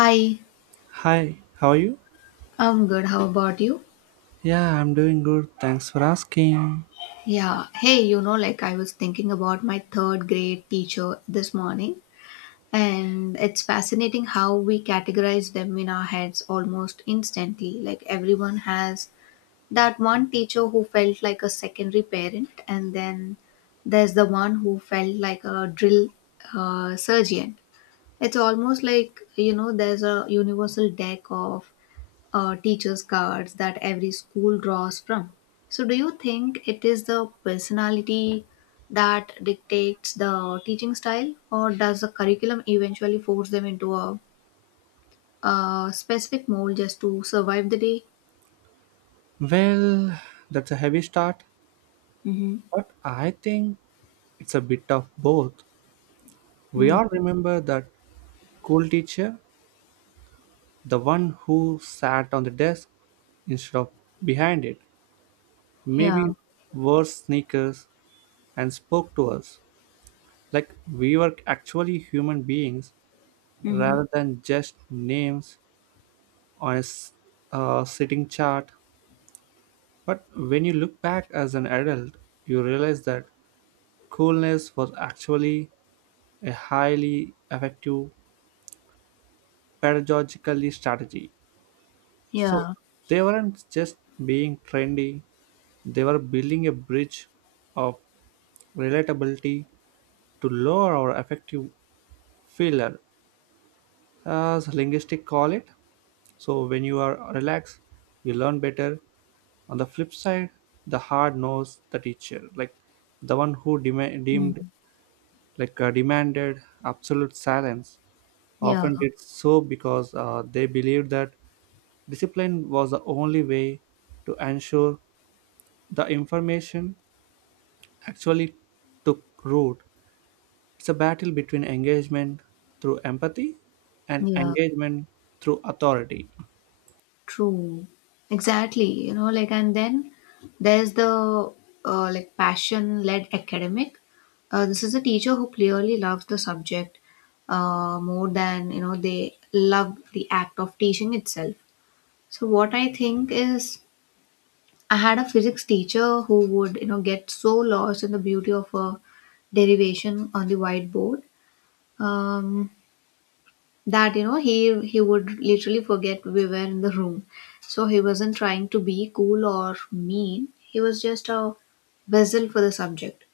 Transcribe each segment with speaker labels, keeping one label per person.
Speaker 1: Hi,
Speaker 2: Hi, how are you?
Speaker 1: I'm good. How about you?
Speaker 2: Yeah, I'm doing good. Thanks for asking.
Speaker 1: Yeah. Hey, you know, like I was thinking about my third grade teacher this morning, and it's fascinating how we categorize them in our heads almost instantly. Like everyone has that one teacher who felt like a secondary parent, and then there's the one who felt like a drill surgeon. It's almost like, you know, there's a universal deck of teachers' cards that every school draws from. So, do you think it is the personality that dictates the teaching style, or does the curriculum eventually force them into a specific mold just to survive the day?
Speaker 2: Well, that's a heavy start,
Speaker 1: Mm-hmm.
Speaker 2: but I think it's a bit of both. We
Speaker 1: Mm.
Speaker 2: all remember that cool teacher, the one who sat on the desk instead of behind it,
Speaker 1: Yeah.
Speaker 2: maybe wore sneakers and spoke to us like we were actually human beings
Speaker 1: Mm-hmm.
Speaker 2: rather than just names on a sitting chart. But when you look back as an adult, you realize that coolness was actually a highly effective pedagogical strategy. So
Speaker 1: Yeah.
Speaker 2: they weren't just being trendy, they were building a bridge of relatability to lower or effective filler, as linguistics call it. So when you are relaxed, you learn better. On the flip side, the hard knows the teacher, like the one who dem-
Speaker 1: Mm.
Speaker 2: deemed like demanded absolute silence
Speaker 1: Yeah.
Speaker 2: often did so because they believed that discipline was the only way to ensure the information actually took root. It's a battle between engagement through empathy and
Speaker 1: Yeah.
Speaker 2: engagement through authority.
Speaker 1: True. Exactly. You know, like, and then there's the like passion led academic. This is a teacher who clearly loves the subject more than, you know, they love the act of teaching itself. So, what I think is, I had a physics teacher who would, you know, get so lost in the beauty of a derivation on the whiteboard. Um, that you know he would literally forget we were in the room. So he wasn't trying to be cool or mean, he was just a vessel for the subject.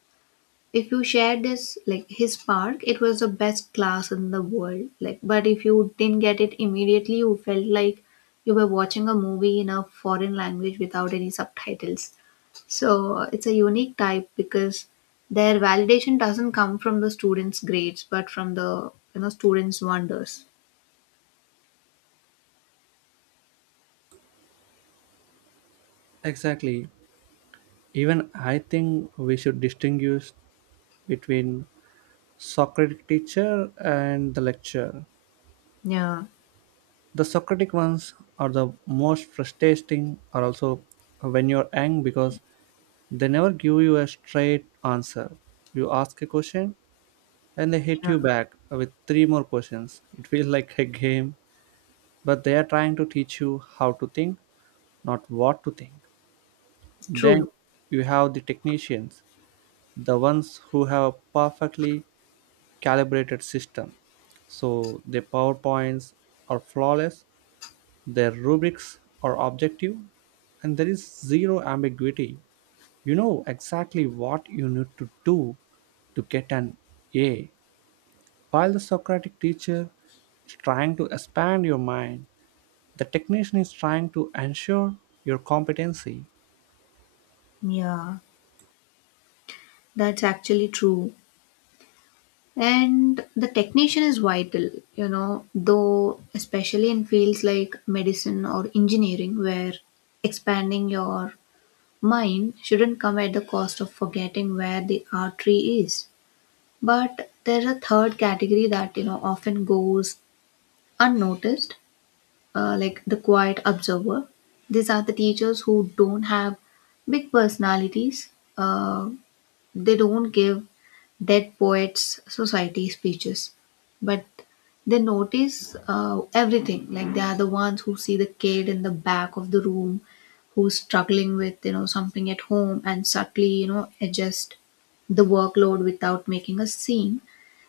Speaker 1: If you shared this like his spark, it was the best class in the world, like, but if you didn't get it immediately, you felt like you were watching a movie in a foreign language without any subtitles. So it's a unique type because their validation doesn't come from the students grades, but from the you know students wonders.
Speaker 2: Exactly. Even I think we should distinguish between socratic teacher and the lecture.
Speaker 1: Yeah,
Speaker 2: The Socratic ones are the most frustrating are also when you're young because they never give you a straight answer. You ask a question and they hit
Speaker 1: yeah,
Speaker 2: you back with three more questions. It feels like a game, but they are trying to teach you how to think, not what to think. Then
Speaker 1: true.
Speaker 2: you have the technicians, the ones who have a perfectly calibrated system so their powerpoints are flawless. Their rubrics are objective and there is zero ambiguity. You know exactly what you need to do to get an A. While the Socratic teacher is trying to expand your mind, the technician is trying to ensure your competency.
Speaker 1: Yeah, that's actually true. And the technician is vital, you know, though, especially in fields like medicine or engineering, where expanding your mind shouldn't come at the cost of forgetting where the artery is. But there's a third category that, you know, often goes unnoticed, like the quiet observer. These are the teachers who don't have big personalities. Uh, They don't give Dead Poets Society speeches, but they notice everything. Like they are the ones who see the kid in the back of the room who's struggling with you know something at home and subtly you know adjust the workload without making a scene.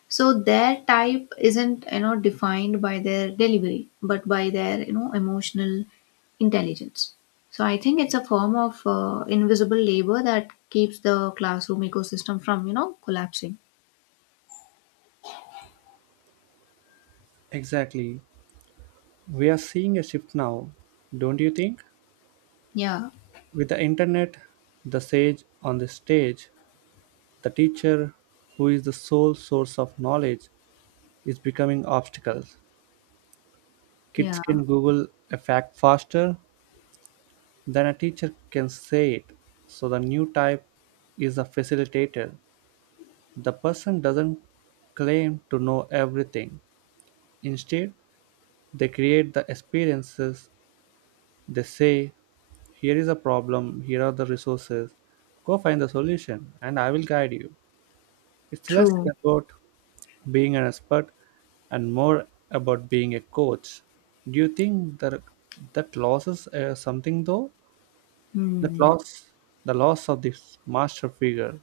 Speaker 1: So their type isn't you know defined by their delivery, but by their you know emotional intelligence. So I think it's a form of invisible labor that keeps the classroom ecosystem from you know collapsing.
Speaker 2: Exactly. We are seeing a shift now, don't you think?
Speaker 1: Yeah,
Speaker 2: With the internet, the sage on the stage, the teacher who is the sole source of knowledge is becoming obstacles. Kids
Speaker 1: yeah,
Speaker 2: can Google a fact faster than a teacher can say it. So the new type is a facilitator. The person doesn't claim to know everything. Instead, they create the experiences. They say, here is a problem, here are the resources. Go find the solution and I will guide you. It's less
Speaker 1: true.
Speaker 2: about being an expert and more about being a coach. Do you think that that loses something though? That
Speaker 1: Hmm.
Speaker 2: loss, the loss of this master figure.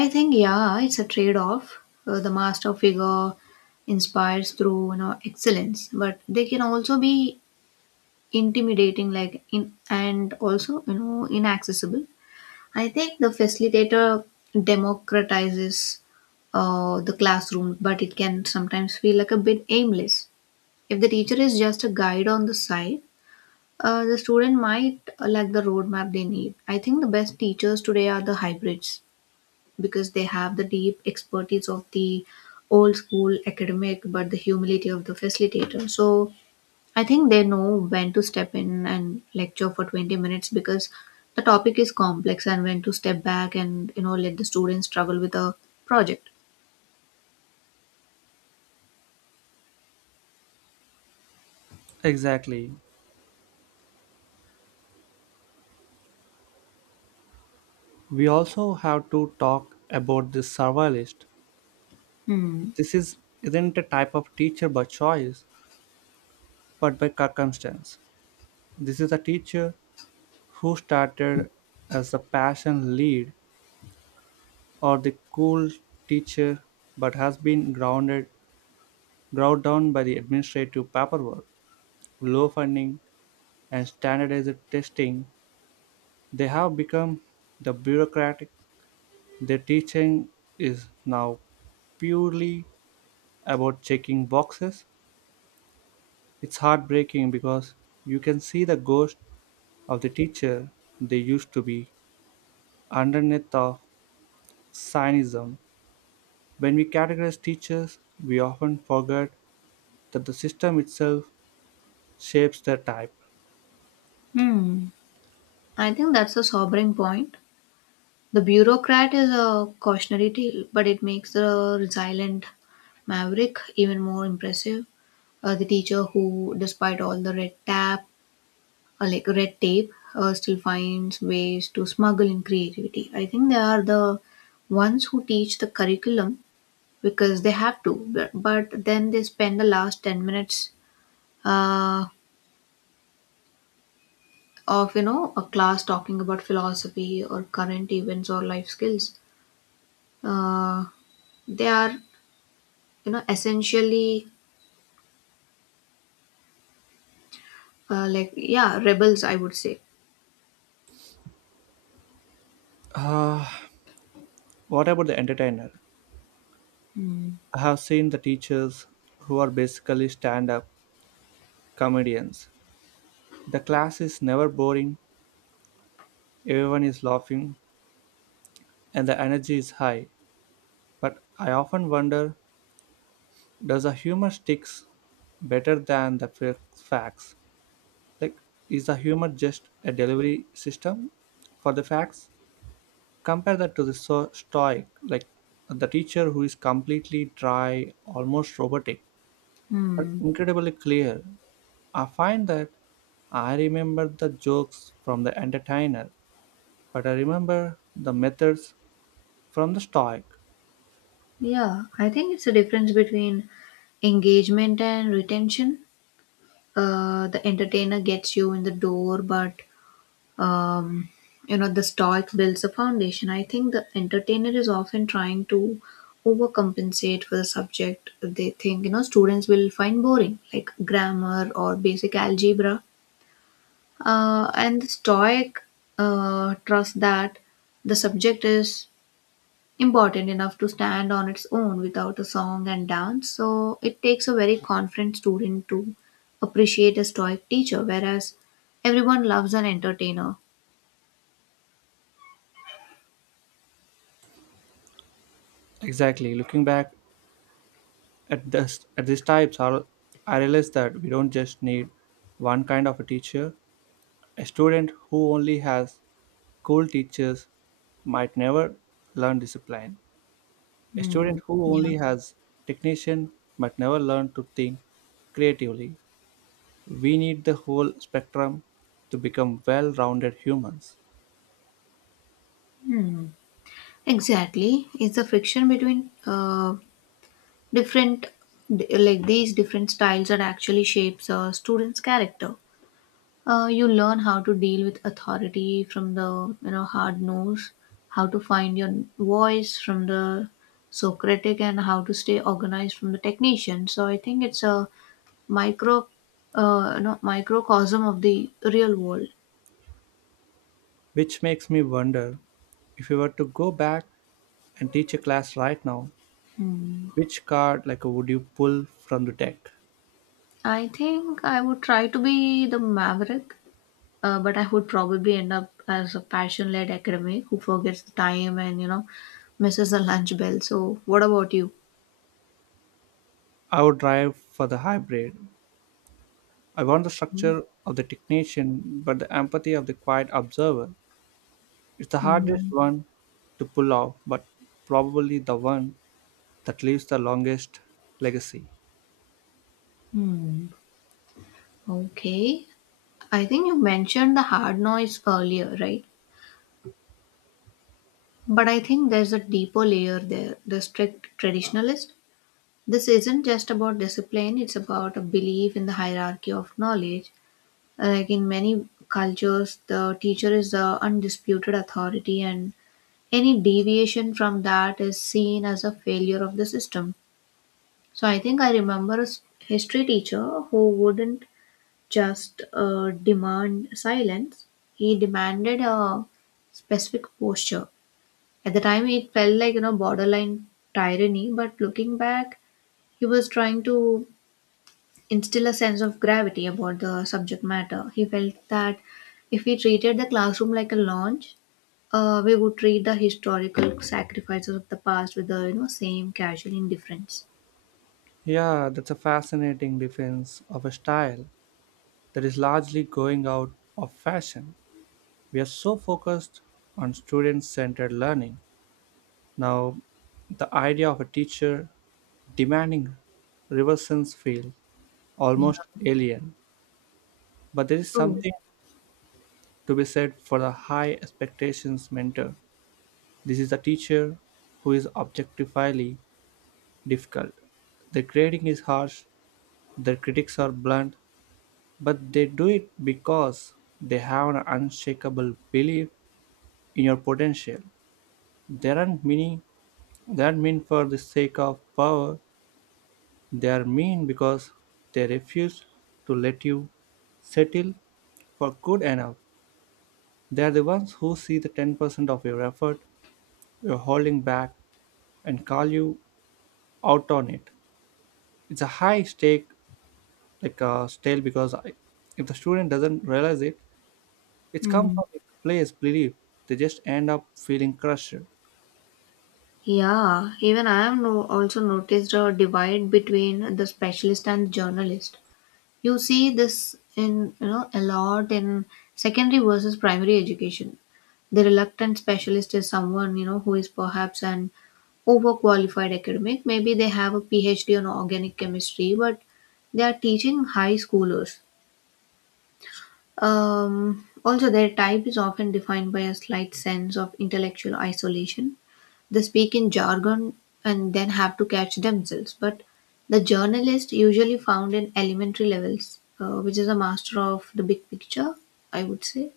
Speaker 1: I think yeah it's a trade off, the master figure inspires through you know excellence but they can also be intimidating, like, in, and also you know inaccessible. I think the facilitator democratizes the classroom, but it can sometimes feel like a bit aimless. If the teacher is just a guide on the side, the student might lack the roadmap they need. I think the best teachers today are the hybrids because they have the deep expertise of the old school academic, but the humility of the facilitator. So I think they know when to step in and lecture for 20 minutes because the topic is complex and when to step back and you know let the students struggle with a project.
Speaker 2: Exactly, we also have to talk about the survivalist.
Speaker 1: Hmm.
Speaker 2: This is isn't a type of teacher by choice but by circumstance. This is a teacher who started as a passion lead or the cool teacher but has been ground down by the administrative paperwork, low funding and standardized testing. They have become the bureaucratic. Their teaching is now purely about checking boxes. It's heartbreaking because you can see the ghost of the teacher they used to be underneath of cynism. When we categorize teachers, we often forget that the system itself shapes their type.
Speaker 1: Hmm. I think that's a sobering point. The bureaucrat is a cautionary tale, but it makes the resilient maverick even more impressive. The teacher who, despite all the red tape or like red tape still finds ways to smuggle in creativity. I think they are the ones who teach the curriculum because they have to, but then they spend the last 10 minutes uh, of you know a class talking about philosophy or current events or life skills. Uh, they are you know essentially like yeah rebels I would say.
Speaker 2: Ah, what about the entertainer?
Speaker 1: Hmm.
Speaker 2: I have seen the teachers who are basically stand up comedians. The class is never boring, everyone is laughing, and the energy is high. But I often wonder, does the humor sticks better than the facts? Like, is the humor just a delivery system for the facts? Compare that to the stoic, like the teacher who is completely dry, almost robotic, but
Speaker 1: Hmm.
Speaker 2: incredibly clear. I find that I remember the jokes from the entertainer, but I remember the methods from the stoic.
Speaker 1: Yeah, I think it's a difference between engagement and retention, the entertainer gets you in the door, but um, you know the stoic builds a foundation. I think the entertainer is often trying to overcompensate for the subject they think you know students will find boring, like grammar or basic algebra. And the stoic trust that the subject is important enough to stand on its own without a song and dance. So it takes a very confident student to appreciate a stoic teacher, whereas everyone loves an entertainer.
Speaker 2: Exactly. Looking back at these times, I realize that we don't just need one kind of a teacher. A student who only has cool teachers might never learn discipline. A
Speaker 1: Hmm.
Speaker 2: student who
Speaker 1: Yeah.
Speaker 2: only has technician might never learn to think creatively. We need the whole spectrum to become well rounded humans.
Speaker 1: Hmm. Exactly. It's the friction between different, like these different styles that actually shapes a student's character. You learn how to deal with authority from the you know hard nose, how to find your voice from the Socratic, and how to stay organized from the technician. So I think it's a micro, you know, microcosm of the real world.
Speaker 2: Which makes me wonder, if you were to go back and teach a class right now, which card like would you pull from the deck?
Speaker 1: I think I would try to be the maverick, but I would probably end up as a passion-led academic who forgets the time and you know misses the lunch bell. So what about you?
Speaker 2: I would drive for the hybrid. I want the structure of the technician, but the empathy of the quiet observer. It's the hardest
Speaker 1: Mhm.
Speaker 2: one to pull off, but probably the one that leaves the longest legacy.
Speaker 1: Okay. I think you mentioned the hard noise earlier, right? But I think there's a deeper layer there, the strict traditionalist. This isn't just about discipline, it's about a belief in the hierarchy of knowledge. Like in many cultures, the teacher is the undisputed authority, and any deviation from that is seen as a failure of the system. So I think I remember a history teacher who wouldn't just demand silence. He demanded a specific posture. At the time, it felt like, you know, borderline tyranny, but looking back, he was trying to instill a sense of gravity about the subject matter. He felt that if we treated the classroom like a lounge, we would treat the historical sacrifices of the past with the you know same casual indifference.
Speaker 2: Yeah, that's a fascinating defense of a style that is largely going out of fashion. We are so focused on student centered learning. Now, the idea of a teacher demanding reverse sense feels almost
Speaker 1: Yeah,
Speaker 2: alien. But there is
Speaker 1: true.
Speaker 2: something to be said for the high expectations mentor. This is a teacher who is objectively difficult. Their grading is harsh, their critics are blunt, but they do it because they have an unshakable belief in your potential. They aren't meaning they aren't mean for the sake of power, they are mean because they refuse to let you settle for good enough. They are the ones who see the 10% of your effort you're holding back and call you out on it. It's a high stake, like a stale because I, if the student doesn't realize it, it's come
Speaker 1: Hmm.
Speaker 2: from the place belief, they just end up feeling crushed.
Speaker 1: Yeah, even I have no, also noticed a divide between the specialist and the journalist. You see this in you know a lot in secondary versus primary education. The reluctant specialist is someone you know who is perhaps an overqualified academic. Maybe they have a PhD on organic chemistry, but they are teaching high schoolers. Also, their type is often defined by a slight sense of intellectual isolation. They speak in jargon and then have to catch themselves. But the journalist usually found in elementary levels, which is a master of the big picture, I would say.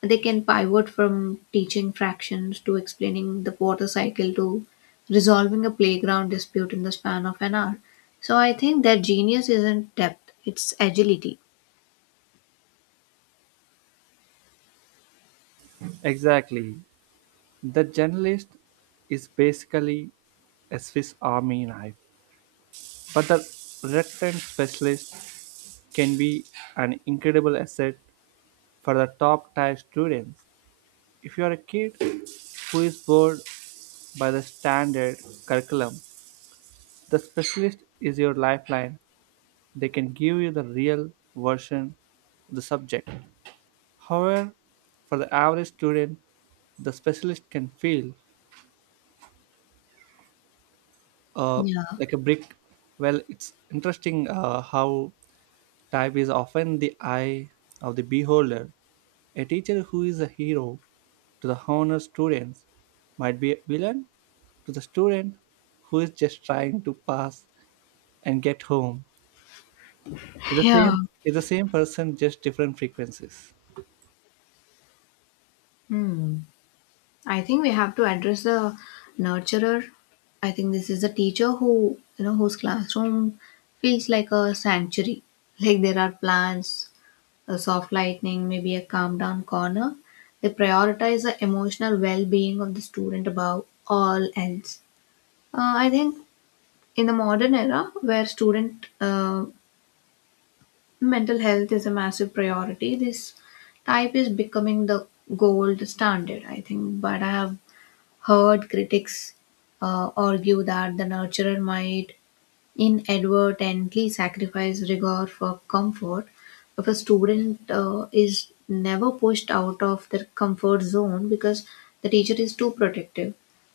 Speaker 1: They can pivot from teaching fractions to explaining the water cycle to resolving a playground dispute in the span of an hour. So I think their genius isn't depth, it's agility.
Speaker 2: Exactly. The journalist is basically a swiss army knife, but the reluctant specialist can be an incredible asset for the top tier students. If you are a kid who is bored by the standard curriculum, the specialist is your lifeline. They can give you the real version of the subject. However, for the average student, the specialist can feel uh,
Speaker 1: Yeah.
Speaker 2: like a brick. Well, it's interesting how type is often the eye of the beholder. A teacher who is a hero to the honor students might be a villain to the student who is just trying to pass and get home. It's the
Speaker 1: Yeah.
Speaker 2: same. It's the same person, just different frequencies.
Speaker 1: Hmm. I think we have to address the nurturer. I think this is a teacher who, you know, whose classroom feels like a sanctuary. Like there are plants, a soft lightning, maybe a calm down corner. They prioritize the emotional well being of the student above all else. I think in the modern era where student mental health is a massive priority, this type is becoming the gold standard, I think. But I have heard critics argue that the nurturer might inadvertently sacrifice rigor for comfort. If a student is never pushed out of their comfort zone because the teacher is too protective,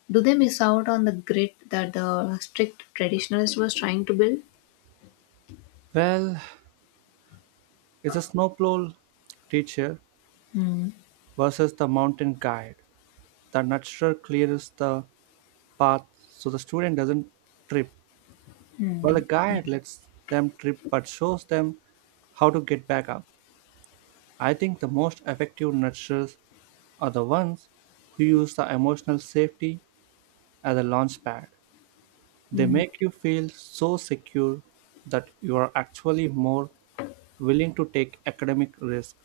Speaker 1: do they miss out on the grit that the strict traditionalist was trying to build?
Speaker 2: Well, it's a snowplow teacher
Speaker 1: Hmm.
Speaker 2: versus the mountain guide. The nurturer clears the path so the student doesn't trip, while the
Speaker 1: Hmm.
Speaker 2: guide lets them trip but shows them how to get back up. I think the most effective nurturers are the ones who use the emotional safety as a launch pad. They
Speaker 1: Hmm.
Speaker 2: make you feel so secure that you are actually more willing to take academic risk.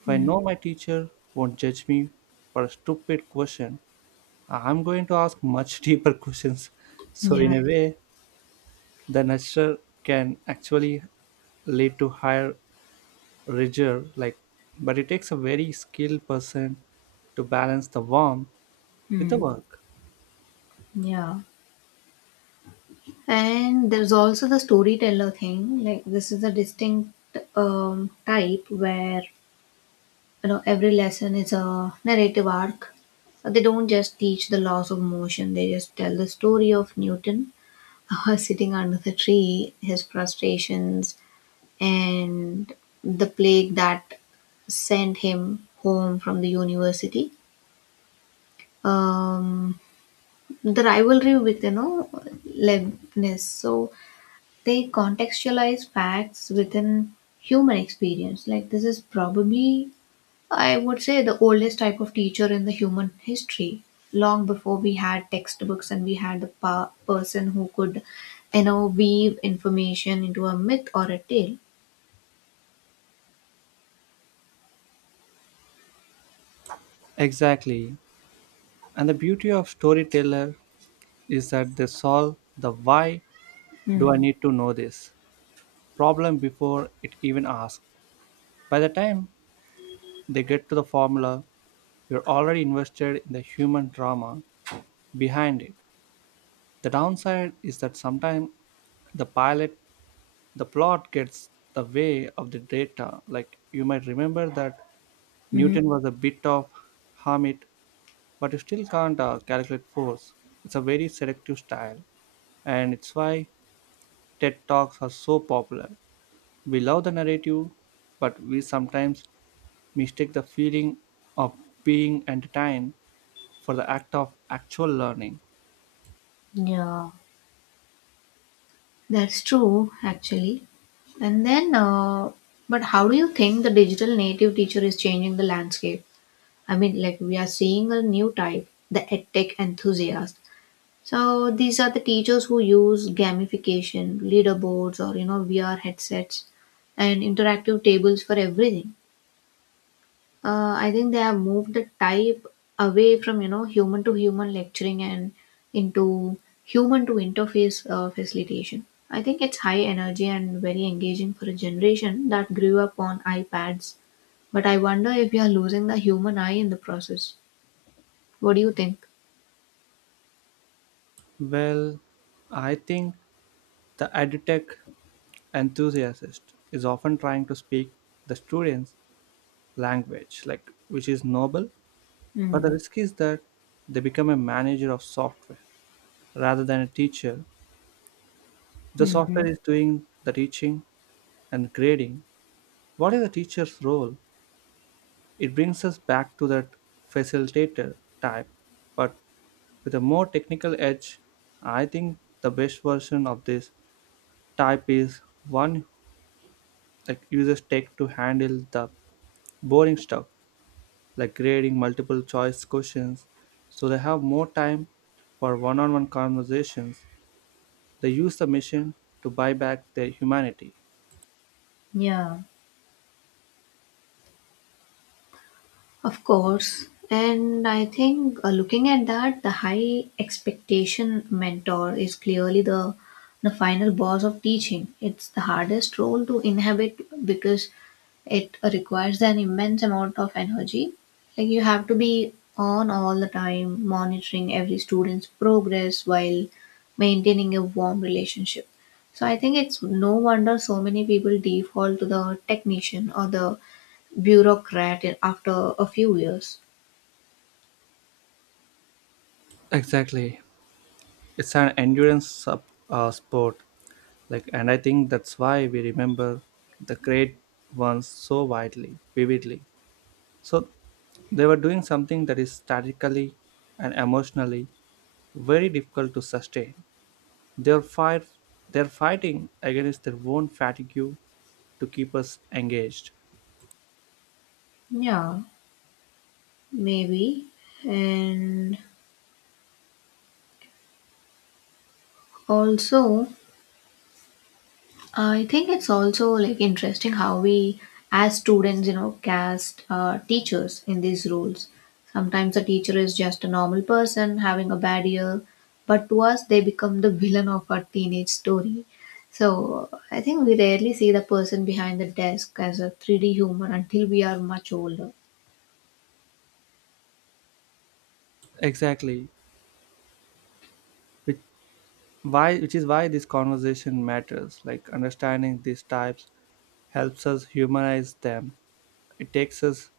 Speaker 2: If I
Speaker 1: Hmm.
Speaker 2: know my teacher won't judge me for a stupid question, I'm going to ask much deeper questions. So in
Speaker 1: Yeah.
Speaker 2: a way, the nature can actually lead to higher rigor, like, but it takes a very skilled person to balance the warmth with the
Speaker 1: Hmm.
Speaker 2: work.
Speaker 1: Yeah. And there's also the storyteller thing. Like this is a distinct type where you know every lesson is a narrative arc. They don't just teach the laws of motion. They just tell the story of Newton sitting under the tree, his frustrations, and the plague that sent him home from the university. Um, the rivalry with you know Leibniz. So they contextualize facts within human experience. Like, this is probably, I would say, the oldest type of teacher in the human history. Long before we had textbooks and we had the person who could, you know, weave information into a myth or a tale.
Speaker 2: Exactly. And the beauty of storyteller is that they solve the why
Speaker 1: Mm.
Speaker 2: do I
Speaker 1: Hmm.
Speaker 2: need to know this problem before it even asks. By the time they get to the formula, you're already invested in the human drama behind it. The downside is that sometimes the pilot, the plot gets the way of the data. Like you might remember that
Speaker 1: Mm-hmm.
Speaker 2: Newton was a bit of hermit, but you still can't calculate force. It's a very selective style, and it's why TED Talks are so popular. We love the narrative, but we sometimes mistake the feeling of being entertained for the act of actual learning.
Speaker 1: Yeah. That's true, actually. And then, but how do you think the digital native teacher is changing the landscape? I mean, like we are seeing a new type, the edtech enthusiast. So these are the teachers who use gamification, leaderboards, or you know VR headsets and interactive tables for everything. I think they have moved the type away from you know human to human lecturing and into human to interface facilitation. I think it's high energy and very engaging for a generation that grew up on iPads. But I wonder if we are losing the human eye in the process. What do you think?
Speaker 2: Well, I think the edutech enthusiast is often trying to speak the students' language, like, which is noble, but the
Speaker 1: Mm,
Speaker 2: risk is that they become a manager of software rather than a teacher. The software
Speaker 1: mhm.
Speaker 2: is doing the teaching and grading. What is the teacher's role? It brings us back to that facilitator type, but with a more technical edge. I think the best version of this type is one that users take to handle the boring stuff, like grading multiple choice questions, so they have more time for one on one conversations. They use the machine to buy back their humanity.
Speaker 1: Yeah, of course. And I think looking at that, the high expectation mentor is clearly the final boss of teaching. It's the hardest role to inhabit because it requires an immense amount of energy. Like you have to be on all the time, monitoring every student's progress while maintaining a warm relationship. So I think it's no wonder so many people default to the technician or the after a few years.
Speaker 2: Exactly. It's an endurance sport, like, and I think that's why we remember the great ones so widely vividly. So they were doing something that is statically and emotionally very difficult to sustain. They're fight they're fighting against their own fatigue to keep us engaged.
Speaker 1: Yeah, maybe. And also, I think it's also like interesting how we, as students, cast teachers in these roles. Sometimes a teacher is just a normal person having a bad year, but to us, they become the villain of our teenage story. So I think we rarely see the person behind the desk as a 3D human until we are much older.
Speaker 2: Exactly, which why which is why this conversation matters, like understanding these types helps us humanize them. it takes us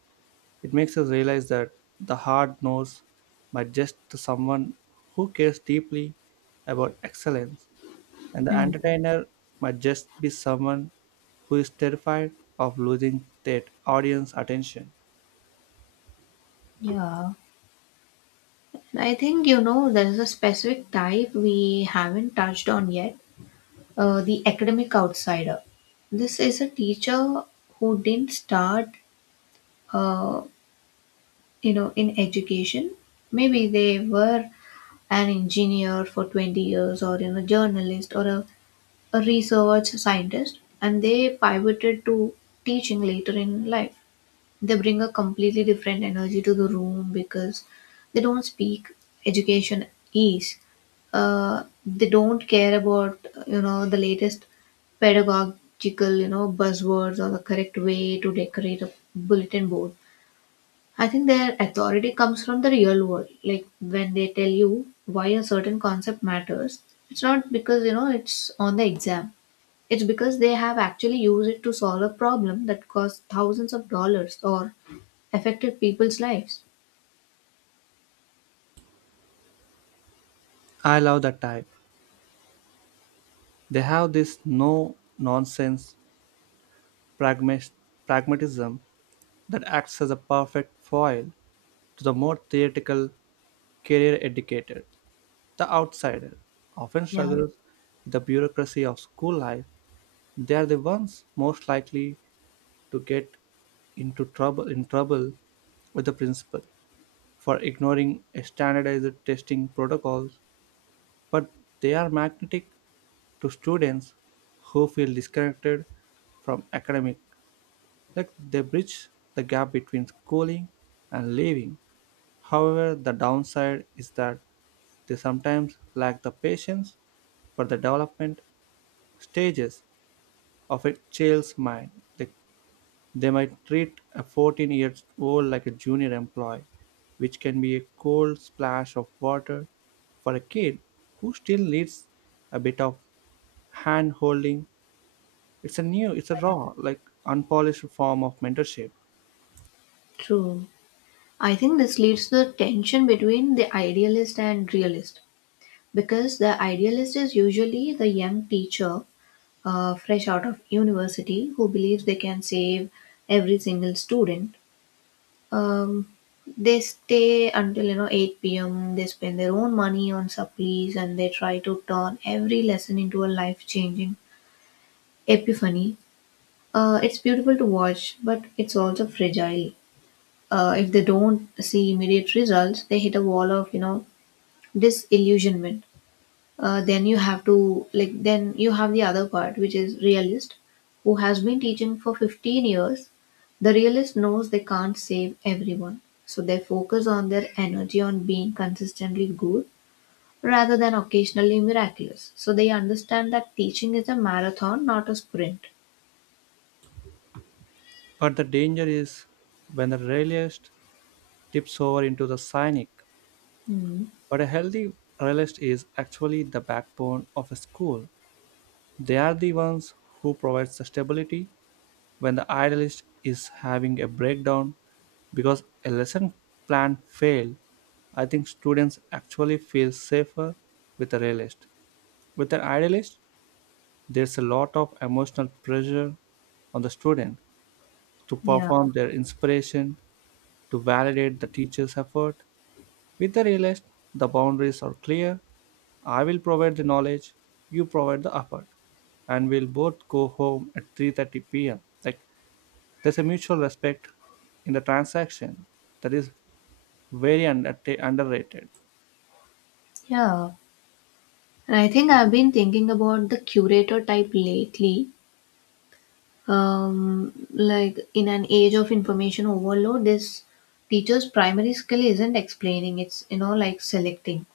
Speaker 2: It makes us realize that the hard knows but just to someone who cares deeply about excellence, and the
Speaker 1: Hmm.
Speaker 2: entertainer might just be someone who is terrified of losing their audience attention.
Speaker 1: Yeah. I think there's a specific type we haven't touched on yet, the academic outsider. This is a teacher who didn't start, uh, in education. Maybe they were an engineer for 20 years or journalist or a research scientist, and they pivoted to teaching later in life. They bring a completely different energy to the room because they don't speak education is. They don't care about the latest pedagogical buzzwords or the correct way to decorate a bulletin board. I think their authority comes from the real world. Like when they tell you why a certain concept matters, it's not because it's on the exam. It's because they have actually used it to solve a problem that cost thousands of dollars or affected people's lives.
Speaker 2: I love that type. They have this no nonsense pragmatism that acts as a perfect foil to the more theoretical, career educated. The outsider often
Speaker 1: Yeah,
Speaker 2: struggles with the bureaucracy of school life. They are the ones most likely to get into trouble in trouble with the principal for ignoring a standardized testing protocols, but they are magnetic to students who feel disconnected from academic, like they bridge the gap between schooling and living. However, the downside is that they sometimes lack the patience for the development stages of a child's mind. Like, they might treat a 14-year-old like a junior employee, which can be a cold splash of water for a kid who still needs a bit of hand holding. It's a new, it's a raw, like unpolished form of mentorship.
Speaker 1: true. I think this leads to the tension between the idealist and realist because the idealist is usually the young teacher, fresh out of university, who believes they can save every single student. Um, they stay until 8 p.m. They spend their own money on supplies, and they try to turn every lesson into a life changing epiphany. It's beautiful to watch, but it's also fragile. If they don't see immediate results, they hit a wall of disillusionment. Then you have the other part, which is realist, who has been teaching for 15 years. The realist knows they can't save everyone, so they focus on their energy on being consistently good rather than occasionally miraculous. So they understand that teaching is a marathon, not a sprint.
Speaker 2: But the danger is when the realist tips over into the cynic.
Speaker 1: Mm,
Speaker 2: But a healthy realist is actually the backbone of a school. They are the ones who provide the stability when the idealist is having a breakdown because a lesson plan failed. I think students actually feel safer with a realist. With an idealist, there's a lot of emotional pressure on the student to
Speaker 1: yeah.
Speaker 2: perform their inspiration, to validate the teacher's effort. With the realist, the boundaries are clear. I will provide the knowledge, you provide the effort, and we'll both go home at 3:30 p.m. Like there's a mutual respect in the transaction that is very underrated.
Speaker 1: Yeah, and I think I've been thinking about the curator type lately. Like in an age of information overload, this teacher's primary skill isn't explaining, it's, like, selecting.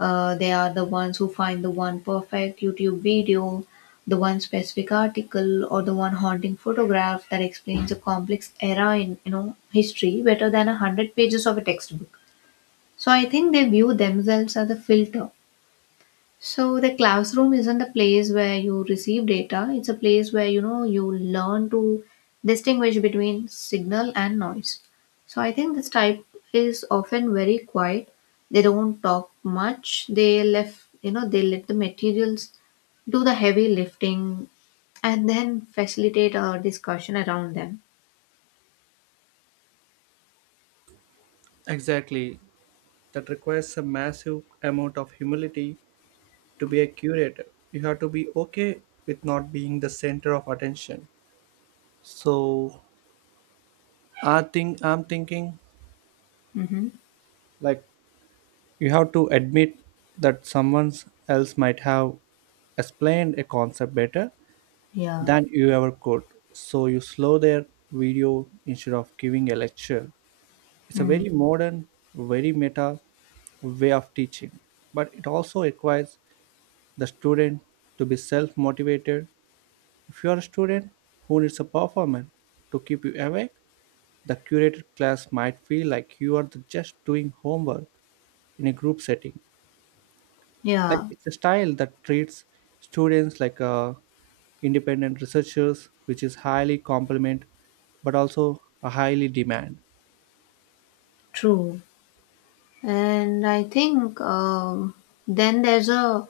Speaker 1: They are the ones who find the one perfect YouTube video, the one specific article, or the one haunting photograph that explains a complex era in history better than 100 pages of a textbook. So I think they view themselves as a filter. So the classroom isn't a place where you receive data, it's a place where you learn to distinguish between signal and noise. So I think this type is often very quiet. They don't talk much. They left, they let the materials do the heavy lifting and then facilitate our discussion around them.
Speaker 2: Exactly. That requires a massive amount of humility to be a curator. You have to be okay with not being the center of attention. So I think I'm thinking,
Speaker 1: Mm-hmm.
Speaker 2: like, you have to admit that someone else might have explained a concept better
Speaker 1: Yeah.
Speaker 2: than you ever could. So you slow their video instead of giving a lecture. It's a
Speaker 1: Mm.
Speaker 2: very modern, very meta way of teaching, but it also requires the student to be self motivated. If you are a student who needs a performer to keep you awake, the curated class might feel like you are just doing homework in a group setting. Like
Speaker 1: Yeah.
Speaker 2: it's a style that treats students like independent researchers, which is highly complement but also a highly demand.
Speaker 1: True. And I think then there's a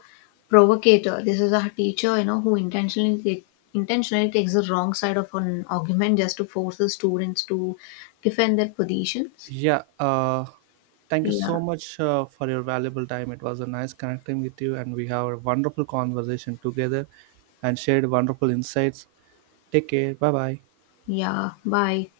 Speaker 1: provocator. This is a teacher, who intentionally takes the wrong side of an argument just to force the students to defend their positions.
Speaker 2: Yeah, thank you so
Speaker 1: Yeah,
Speaker 2: much for your valuable time. It was a nice connecting with you, and we have a wonderful conversation together and shared wonderful insights. Take care. Bye bye.
Speaker 1: yeah. Bye.